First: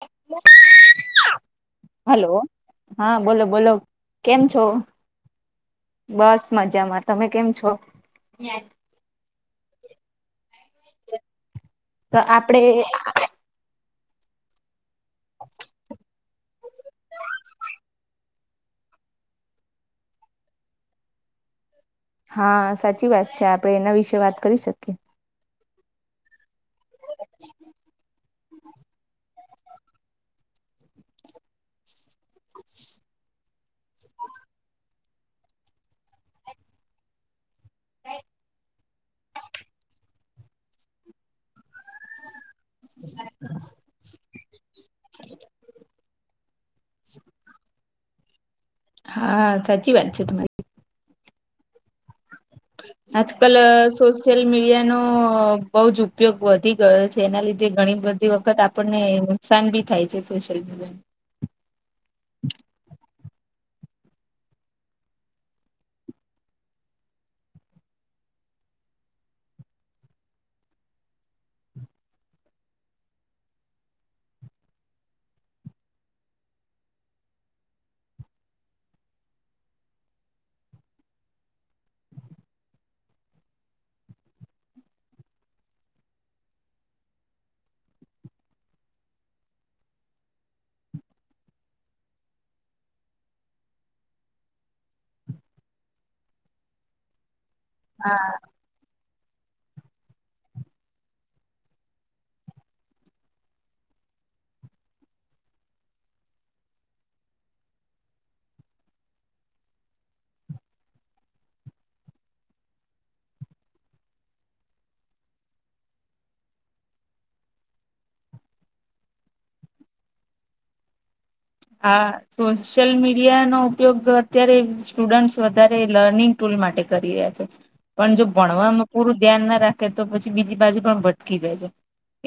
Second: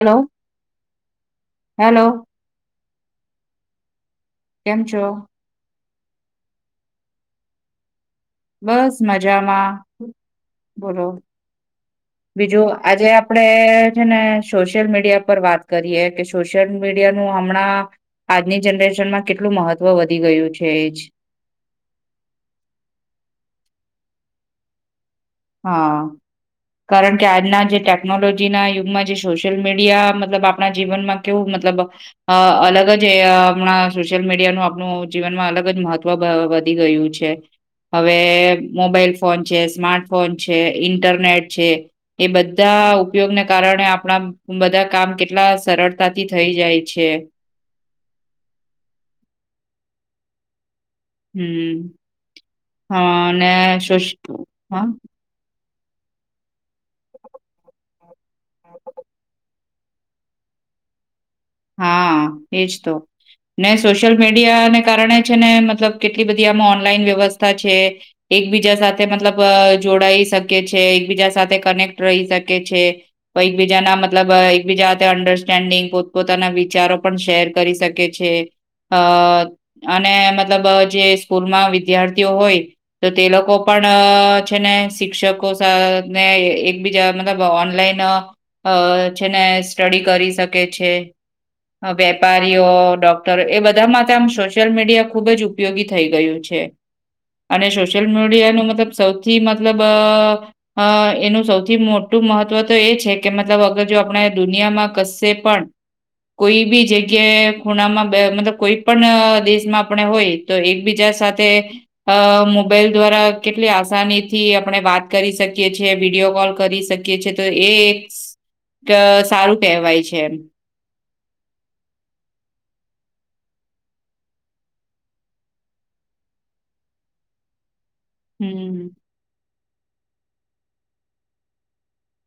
Hello hello hello. હા બોલો બોલો. કેમ છો? બસ મજામાં, તમે કેમ છો? બસ મજામાં. બોલો તો આપડે બીજું આજે આપ ડે છે ને સોશિયલ મીડિયા પર વાત કરીએ કે સોશિયલ મીડિયા નું હમણાં આજની જનરેશનમાં કેટલું મહત્વ વધી ગયું છે એજ. હા સાચી વાત છે આપડે એના વિશેે વાત કરી શકીએ. હા કારણ કે આજના જે ટેકનોલોજી ના યુગમાં જે સોસ શીયલ મીડિયા મતલબ આપણા જીવનમાં કેવું મતલબ અહ અહ અલગ જ એ અહ આપણા સોશિયલ મીડિયાનું આપણું જીવનમાં અલગ જ મહત્વ બ બદ ધી ગયું છે. હવે મોબાઈલ ફોન છે સ્માર્ટ ફોન છે, ઇન્ટરનેટ છે એ બધા ઉપયોગને કારણે આપડા હમ્મ બધા કામ કેટલા સરળતાથી થઇ જાય છે. હા, સાચી વાત છે તમારી. હમ્મ. અને આજકલ સોશ સોશિયલ હા, મીડિયાનો અહ બહુ જ ઉપયોગ વધી ગયો છે એના લીધે ઘણી બધી વખત આપણને નુકસાન ભી થાય છે. સોશલ મલ હા એજ તો. ને સોશિયલ મીડિયાને કારણે છે ને મતલબ કેટલી બધી આમ ઓનલાઈન વ્યવસ્થા છે. એકબીજા સાથે મતલબ અહ જોડાઈ શકે છે એકબીજા સાથે કનેક્ટ રહી શકે છે. તો એકબીજાના મતલબ અહ એકબીજા અંડરસ્ટેન્ડિંગ પો પોતાના વિચારો પણ શેર કરી શકે છે અહ અને મતલબ અહ જે સ્કૂલમાં વિદ્યાર્થીઓ હોય તો તે લોકો પણ છે ને શિક્ષકો ને એકબીજા મતલબ ઓનલાઈન છે ને સ્ટડી કરી શકે છે. વેપારીઓ ડોક્ટરો એ બધા માટેમાં આમ સોશિયલ મીડિયા ખુબ જ ઉપયોગી થઈ ગયું છે. અને સોશિયલ મીડિયા ન મતલબ સૌથી મતલબ અ અ એનું સૌથી મોટું મહત્ત્વ તો એ છે કે મતલબ અગર જો આપણા દુનિયામાં કશે પણ કોઈ બી જગ્યાએ ખૂણામાં બ મતલબ કોઈ પણ દેશમાં આપણે હોય તો એકબીજા સાથે અ મોબાઈલ દ્વારા કેટલી આસાનીથી આપણે વાત કરી શકીએ છીએ વિડીયો કોલ કરી શક કીયે છે તો એ એક સારું કહેવાય છે એમ આ. સોશિયલ મીડિયા નો ઉપયોગ અત્યારે સ્ટુડન્ટસ વધારે લર્નિંગ ટુલ માટે કરી રહ્યા છે. [inaudible] પણ જો હમ ભણવામાં પૂરું ધ્યાન ના રાખે તો પછી બીજી બાજુ પણ ભટકી જાય છે.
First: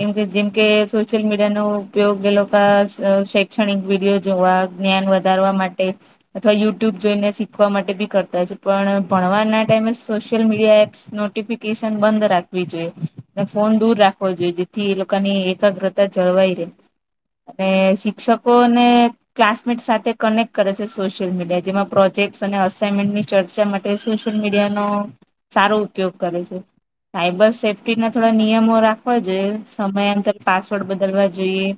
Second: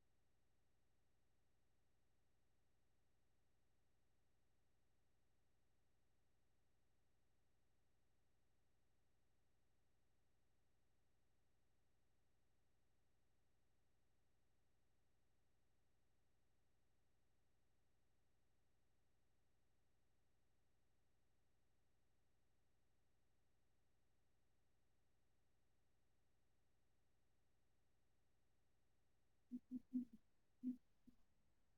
એમ કે જેમ કે સોશિયલ મીડિયા નો ઉપયોગ એેલો શે શૈક્ષણિક વિડીયો જોવા જ્ઞાન વધારવા માટે અથવા યુટ્યુબ જોઈને શીખવા માટે બી કરતા હોય છે પણ ભણવાના ટાઈમે સોશિયલ મીડિયા એપ્સ નોટિફિકેશન બંધ રાખવી જોઈએ ફોન દૂર રાખવો જોઈએ જેથી એ લોકોની એકાગ્રતા જળવાઈ રહેે અને શિક્ષકો ને કલાસમેટ સાથે કનેક્ટ કરે છે સોશિયલ મીડિયા જેમાં પ્રોજેક્ટ અને અસાઇનમેન્ટની ચર્ચા માટ સોશિયલ મીડિયાનો સારો ઉપયોગ કરે છે. સાયબર સેફ્ટી ના થોડા નિયમો રાખવા જોઈએ સમયાંતર પાસવર્ડ બદલવા જોઈએ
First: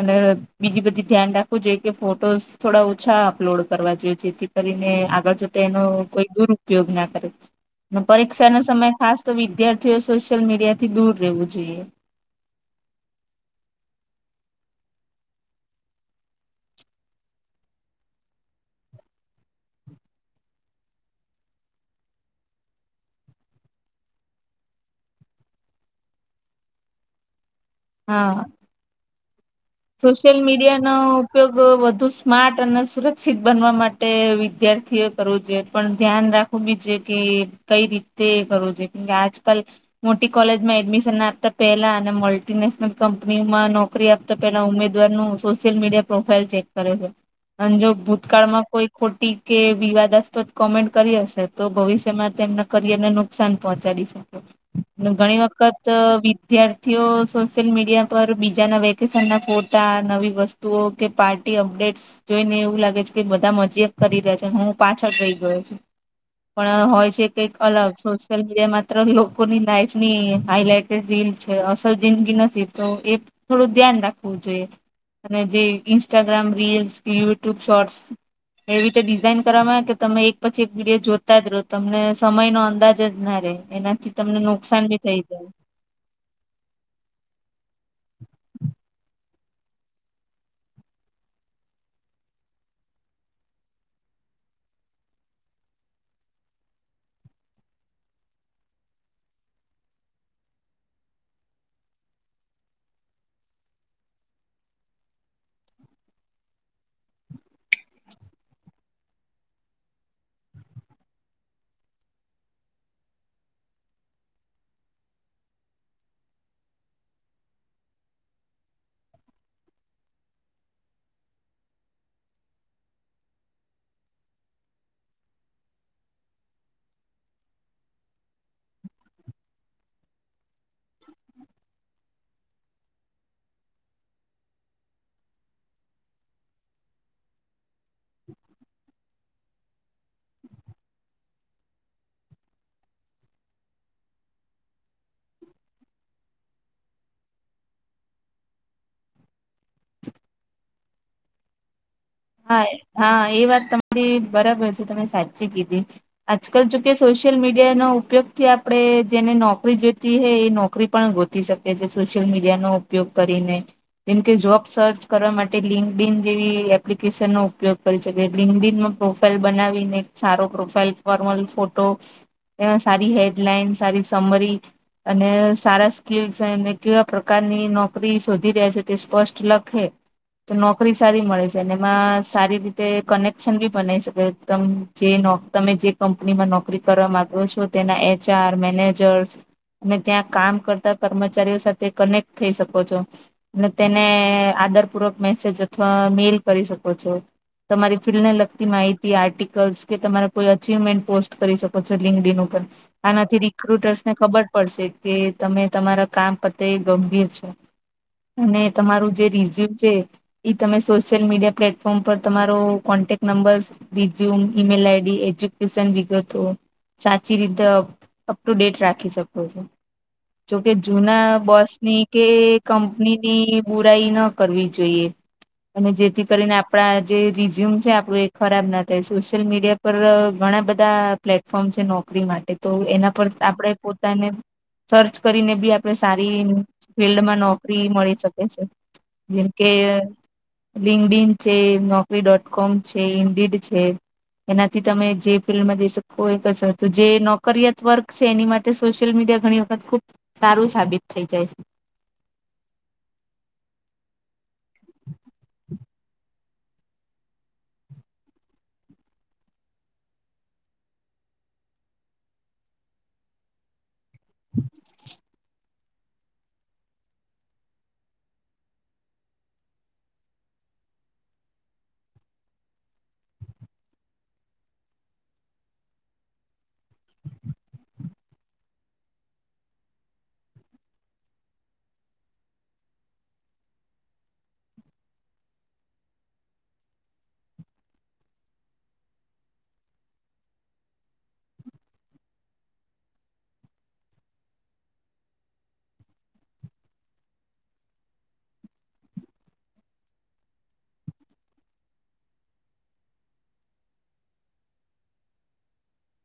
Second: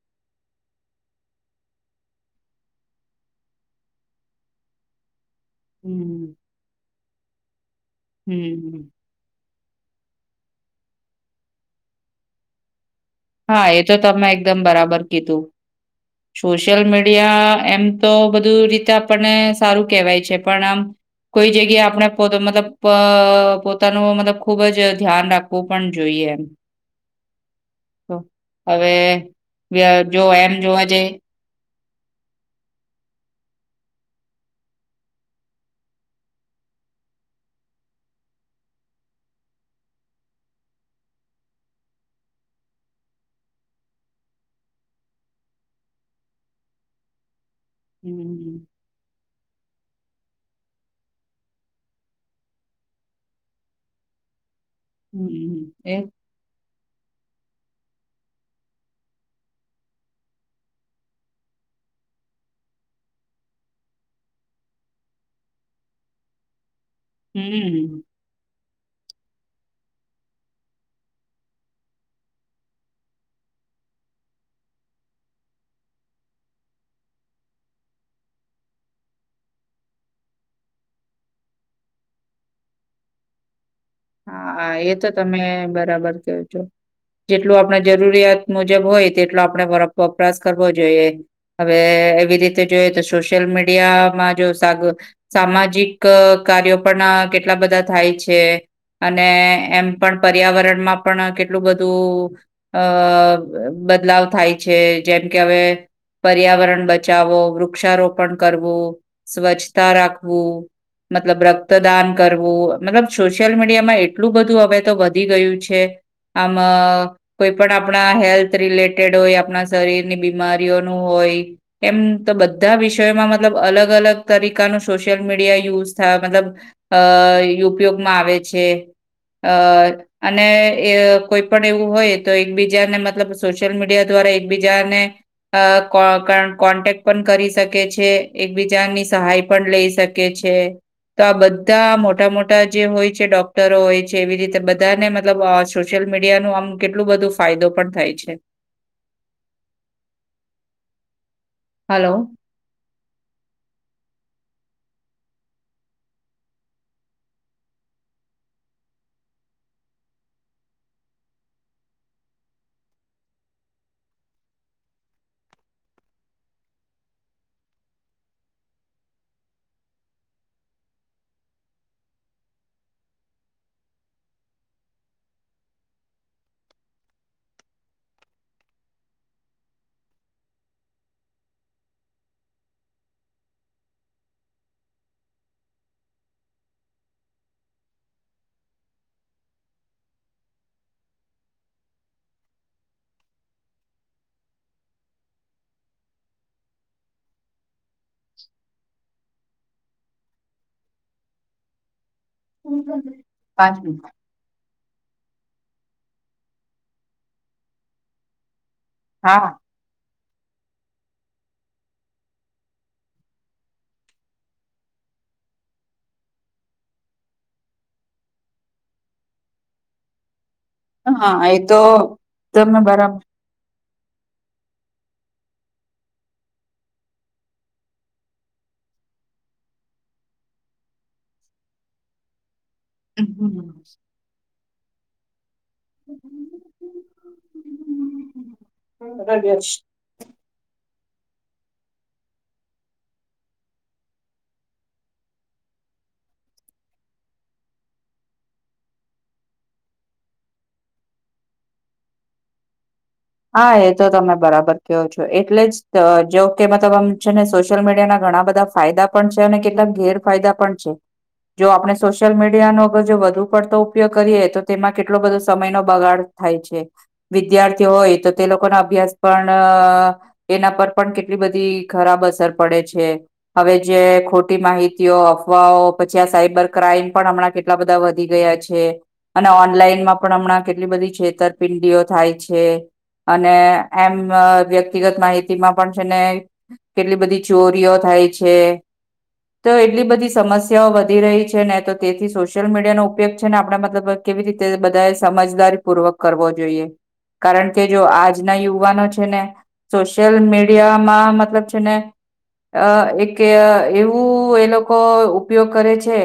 અને બીજી બધી ધ્યાન રાખ ખૂ જોઈએ કે ફોટોસ થોડા ઓછા અપલોડ કરવા જોઈએ જેથી કરીને આગળ કે એનો હમ કોઈ દુરુપયોગ ના કરે અને પરીક્ષા નો હમ સમય ખાસ ત વિદ્યાર્થીઓએ સોશિયલ મીડિયા થી દૂર રહેવું જોઈએ હા એ તો તમે એકદમ બરાબર કીધું સોશિયલ મીડિયા એમ તો બધું રીતે આપણને સારું કેવાય છે પણ આમ કોઈ જગ્યાએ આપણે પો મતલબ પોતાનું મતલબ ખુબ જ ધ્યાન રાખ કો પણ જોઈએ એમ હા ત હવે જો સોશિયલ એમ જોવા મીડિયાનો જઈ ઉપયોગ વધુ સ્માર્ટ અને સુરક્ષિત બનવા માટે વિદ્યાર્થીઓ કરવો જોઈએ પણ ધ્યાન રાખ ખૂબી જ કે કઈ રીતે કરવું જોયે કેમકે આજકાલ મોટી કોલેજમાં એડમિશન આપતા પેલા અને મલ્ટીનેશનલ કંપનીમાં નોકરી આપ તો પેલા ઉમેદવાર નું સોશિયલ મીડિયા પ્રોફાઈલ ચેક કરે છે અને જો હમ ભૂતકાળમાં કોઈ ખોટી કે વિવાદાસ્પદ કોમેન્ટ કરી હશે તો ભવિષ્યમાં તેમના કરિયર ને નુકસાન પહોંચાડી શક હમ ઘણી હમ, વખત એ વિદ્યાર્થીઓ સોશિયલ મીડિયા પર બીજાના વય કે ફના ફોટા નવી વસ્તુઓ કે પાર્ટી અપડેટ્સ જોઈને એવું લાગે છે કે બધા મજા જ કરી રહ્યા છે હું પાછળ રહી ગયો છું. પણ હોય છે કઈક અલગ હમ સોસ સોશલ મીડિયા માત્ર લોકોની લાઈફ ની હાઈલાઈટેડ રીલ છે અસલ જિંદગી નથી તો એ થોડુક. ધ્યાન રાખવું જોઈએ અને જે ઇન્સ્ટાગ્રામ રીલ્સ કે યુટ્યુબ શોર્ટ્સ એવી રીતે ડિઝાઇન કરવામાં આવે કે તમે એક પછી એક વિડીયો જોતા જ રહો તમને સમય નો અંદાજ જ ના રહે એનાથી તમને હા હા નુકસાન એ બી તો થઈ જાય તમે બરાબર કેવ છો. જેટલું આપણે જરૂરિયાત મુજબ હોય તેટલો આપણે વપરાશ કરવો જોઈએ હવે એવી રીતે જોઈ તો સોશિયલ મીડિયામાં જો સાગ સામાજિક કાર્યો પણ કેટલા બધા થાય છે. અને એમ પણ પર્યાવરણ માં પણ કેટલું બધું અ બદલાવ થાય છે જેમ કે હવે પર્યાવરણ બચાવો વૃક્ષારોપણ કરવું સ્વચ્છતા રાખવું. મતલબ રક્તદાન કરવું મતલબ છ સોશિયલ મીડિયામાં એટલું બધું હવે તો વધી ગયું છે આમ કોઈ પણ આપણા હેલ્થ રિલેટેડ હોય આપણા શરીરની બીમારીઓનું હોય. એમ તો બધા વિષયોમાં મતલબ અલગ અલગ તરીકાનું સોશિયલ મીડિયા યુઝ થાય મતલબ અ ઉપયોગમાં આવે છે અ અને કોઈ પણ એવું હોય તો એકબીજાને મતલબ સોશિયલ મીડિયા દ્વારા એકબીજાને અ કોન્ટેક્ટ પણ કરી શકે. છે એકબીજાની સહાય પણ લઈ શકે છે તો આ બધા મોટા મોટા જે હોય છે ડોક્ટરો હોય છે એવી રીતે બધાને મતલબ સોશિયલ મીડિયા નું આમ કેટલું બધું ફાયદો પણ થાય છે. [inaudible] હલો હા હા એ વાત તમારી બરાબર છે તમે સાચી કીધી. આજકાલ જોકે સોશિયલ મીડિયાનો ઉપયોગ થી આપણે જેને નોકરી જોઈતી હૈ એ નોકરી પણ ગોતે થી શકે છે સોશિયલ મીડિયા નો ઉપયોગ કરીને. જેમકે જોબ સર્ચ કરવા માટે લિંકઇન જેવી એપ એપ્લિકેશનનોો ઉપયોગ કરી શકે ગ્રીન બ્રીનમાં પ્રોફાાઈલ બનાવીને એક સારો પ્રોફાાઈલ ફોર્મલ ફોટો. એમાં સારી હેડલાઈન સારી સમરી અને સારા સ્કીલસ કેવા પ્રકારની નોકરી શોધી રહ્યા છે તે સ્પષ્ટ લખે. તો નોકરી સારી મળે છે. જેનેમાં સારી રીતે કનેક્શન બી બનાઈ શકે એકદમ જે તમે જે કંપનીમાં નોકરી કરવા ગ્યો છો તેના એચઆર મેનેજર્સ. તમે ત્યાં કામ કરતા કર્મચારીઓ સાથે કનેક્ટ થઈ શકો છો. અને તેને આધારપૂર્વક મેસેજ અથવા મેલ. કરી શકો છો તમારી ફિલ્ડને લગતી માહિતી આર્ટિકલ્ કે તમારા. કોઈ અચિવમેન્ટ પોસ્ટ કરી શકો છો લિંકડીન ઉપર આનાથી પાંચ રિક્રુટર્સ ને મિનિટ ખબર. પડશે કે તમે તમારા કામ પ્રતે ગંભીર છો. અને તમારું જે હા રીઝ્યુ છે એ તમે સો. સોશિયલ મીડિયા પ્લેટફોર્મ પર તમારો contact number resume email ID education વિગતો સાચી રીતે અપ ટુ ડેટ રાખી શકો છો. જોકે જૂના હા એ તો બસની કે તમે બરાબર કંપનીની બુરાઈ ન કરવી જોઈએ. અને જેથી કરીને આપણા જે રિઝ્યુમ છે આપડું એ ખરાબ ના થાય સોશિયલ મીડિયા. પર ઘણા બધા પ્લેટફોર્મ છે નોકરી માટે. તો એના પર આપણે પોતાને સર્ચ કરીને બી. આપ સારી ફિલ્ડમાં નોકરી મળી શકે છે જેમકે લિંકડઇન છે નોકરી ડોટ કોમ છે ઇન્ડિટ છે. એનાથી તમે જે ફિલ્ડમાં જઈ શકો એ કશ તો જે નોકરયત વર્ક છે એની માટે. તે સોશિયલ મીડિયા ઘણી વખત ખુબ સારું સાબિત થઈ જાય છે. હા એ તો તમે બરાબર કહો છો એટલે જ જો કે મતલબ આમ છે ને સોશિયલ મીડિયા ના ઘણા બધા. ફાયદા પણ છે અને કેટલાક ગેરફાયદા પણ છે. જો આપણે સોશિયલ મીડિયા નો અગર જો વધુ પડતો. ઉપયોગ કરીએ તો તેમાં કેટલો બધો સમય નો બગાડ થાય છે વિદ્યાર્થીઓ હોય. તો તે લોકો ના અભ્યાસ પણ. એના પર પણ કેટલી બધી ખરાબ અસર પડે છે. હવે જે ખોટી માહિતીઓ અફવાઓ પછી આ સાયબર ક્રાઈમ પણ હમણાં કેટલા. આટલા બધા વધી ગયા છે. અને ઓનલાઈનમાં પણ હમણાં કેટલી બધી છેતરપિંડીઓ થાય છે. અને એમ વ્યક્તિગત માહિતી માં પણ છે ને. કેટલી બધી ચોરીઓ થાય છે. તો એટલી બધી સમસ્યાઓ વધી રહી છે ને તો તેથી સોશિયલ મીડિયાનો ઉપયોગ છે ને આપણે મતલબ. કેવી રીતે બધા એ સમજદારી પૂર્વક કરવો જોઈએ કારણ કે. કે જો આજના યુવાનો છે ને સોશયલ મીડિયામાં મતલબ છેને. અ એક એવું એ લોકો ઉપયોગ કરે છે.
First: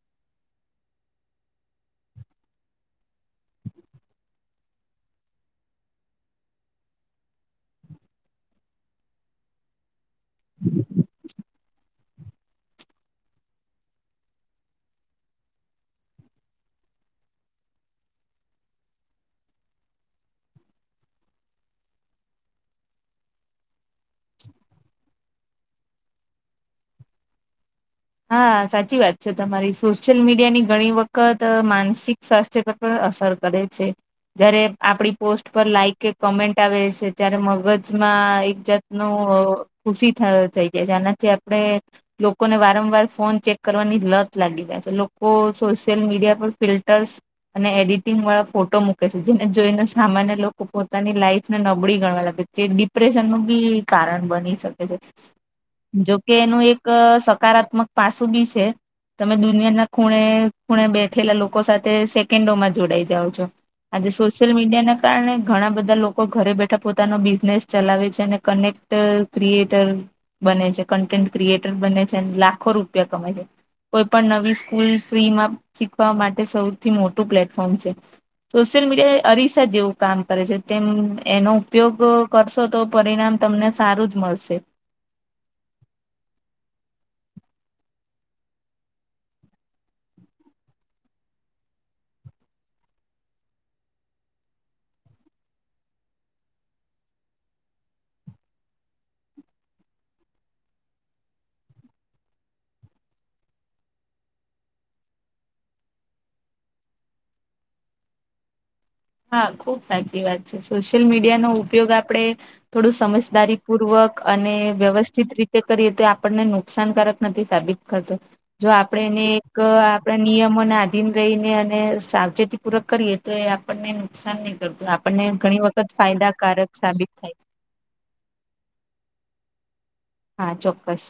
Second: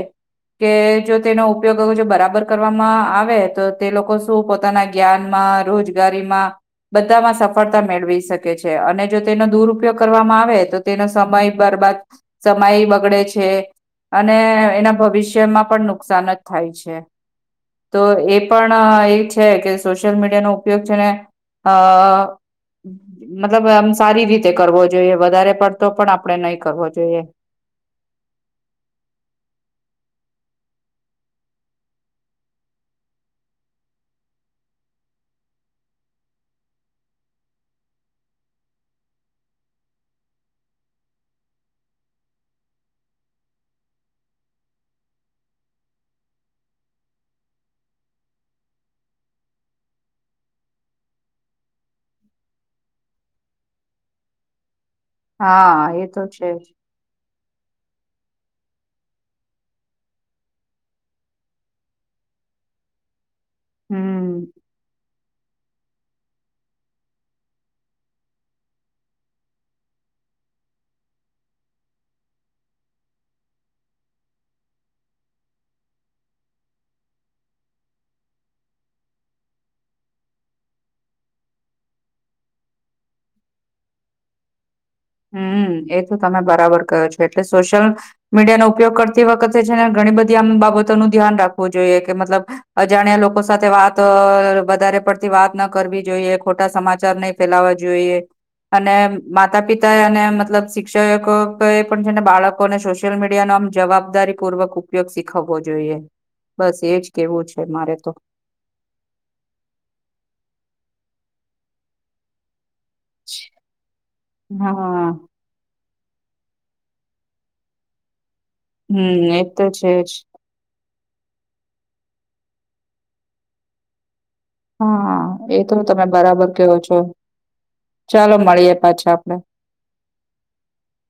કે જો તેનો ઉપયોગ જો બરાબર કરવામાં આવે તો તે લોકો શું પોતાના. જ્ઞાન માં રોજગારીમાં. બધામાં સફળતા મેળવી શકે છે અને જો તેનો દુરપયોગ કરવામાં આવે તો તેનો સમય બરબાદ. સમય બગડે છે. અને એના ભવિષ્યમાં પણ નુકસાન જ થાય છે. તો એ પણ એ છે કે સોશિયલ મીડિયા નો ઉપયોગ છે ને અ મતલબ આમ સારી રીતે કરવો જોઈએ વધારે પડ. તો પણ આપડણે નહી કરવો જોઈએ. હા સાચી વાત છે તમારી સોશિયલ મીડિયા ની ઘણી વખત માનસિક સ્વાસ્થ્ય. પર અસર કરે છે. જયારે આપડી પોસ્ટ પર લાઈક કે કમેન્ટ આવે છે ત્યારે મગજમાં એક જાત. નું ખુશી થઈ જાય છે આનાથી આપણે લોકોને વાત. વારંવાર ફોન ચેક કરવાની લત લાગી જય છે લોકો સોશિયલ મીડિયા પર ફિલ્ટર્સ. અને એડિટિંગ વાળા ફોટો મૂકે છે જેને જોઈને સામાન્ય લોકો પોતાની લાઈફને નબળી ગણવા લાગે છે. તે ડિપ્રેશન નું બી કારણ બની શકે છે. હા એ તો જોકે છે એનું જ એક સકારાત્મક પાસું બી છે. તમે દુનિયાના ખૂણે ખૂણે બેઠેલા લોકો સાથે સેકન્ડોમાં જોડાઈ જાઓ છો આજે હમ સોશિયલ મીડિયા ના કારણે ઘણા બધા લોકો ઘરે બેઠા પોતાનો બિઝનેસ ચલાવે છે અને કનેક્ટ ક્રિએટર બને છે કન્ટેન્ટ ક્રિએટર બને છે લાખો રૂપિયા કમાય છે કોઈ પણ નવી સ્કૂલ ફ્રીમાં શીખવા માટે સૌથી મોટું પ્લેટફોર્મ છે સોશિયલ મીડિયા એ અરીસા જેવું કામ કરે છે તેમ એનો ઉપયોગ કરશો તો પરિણામ તમને સારું જ મળશે હમ્મ એ તો તમે બરાબર કયો છો એટલે સોશિયલ મીડિયાનો ઉપયોગ કરતી વખતે છે ને ઘણી બધી આમ બાબતોનું ધ્યાન રાખવું જોઈએ કે મતલબ અજાણ્યા લોકો સાથે વાત વધારે પડતી વાત ના કરવી જોઈએ ખોટા સમાચાર નહી ફેલાવા જોઈએ અને માતા પિતા અને મતલબ શિક્ષકો ક એ પણ છે ને બાળકોને સોશિયલ મીડિયા ન આમ જવાબદારી પૂર્વક ઉપયોગ શીખવવો જોઈએ બસ એજ કેવું છે મારે તો હા ખુબ સાચી વાત છે સોશિયલ મીડિયા નો ઉપયોગ આપડે થોડું સમજદારી પૂર્વક અને હા વ્યવસ્થિત રીતે કરીએ તો આપણને નુકસાનકારક નથી સાબિત કરતો જો આપણે એને હમ એ એક તો છે આપણે જ નિયમ મને આધીન રઈ ને અને સાવચેતી પૂરક કરીએ તો એ આપણને નુકસાન નહી હા આપણને એ ઘણી તો વખત તમે બરાબર ફાયદાકારક કહો છો સાબિત થાય છે ચાલો મળીએે પાછા આપડે હા ચોક્કસ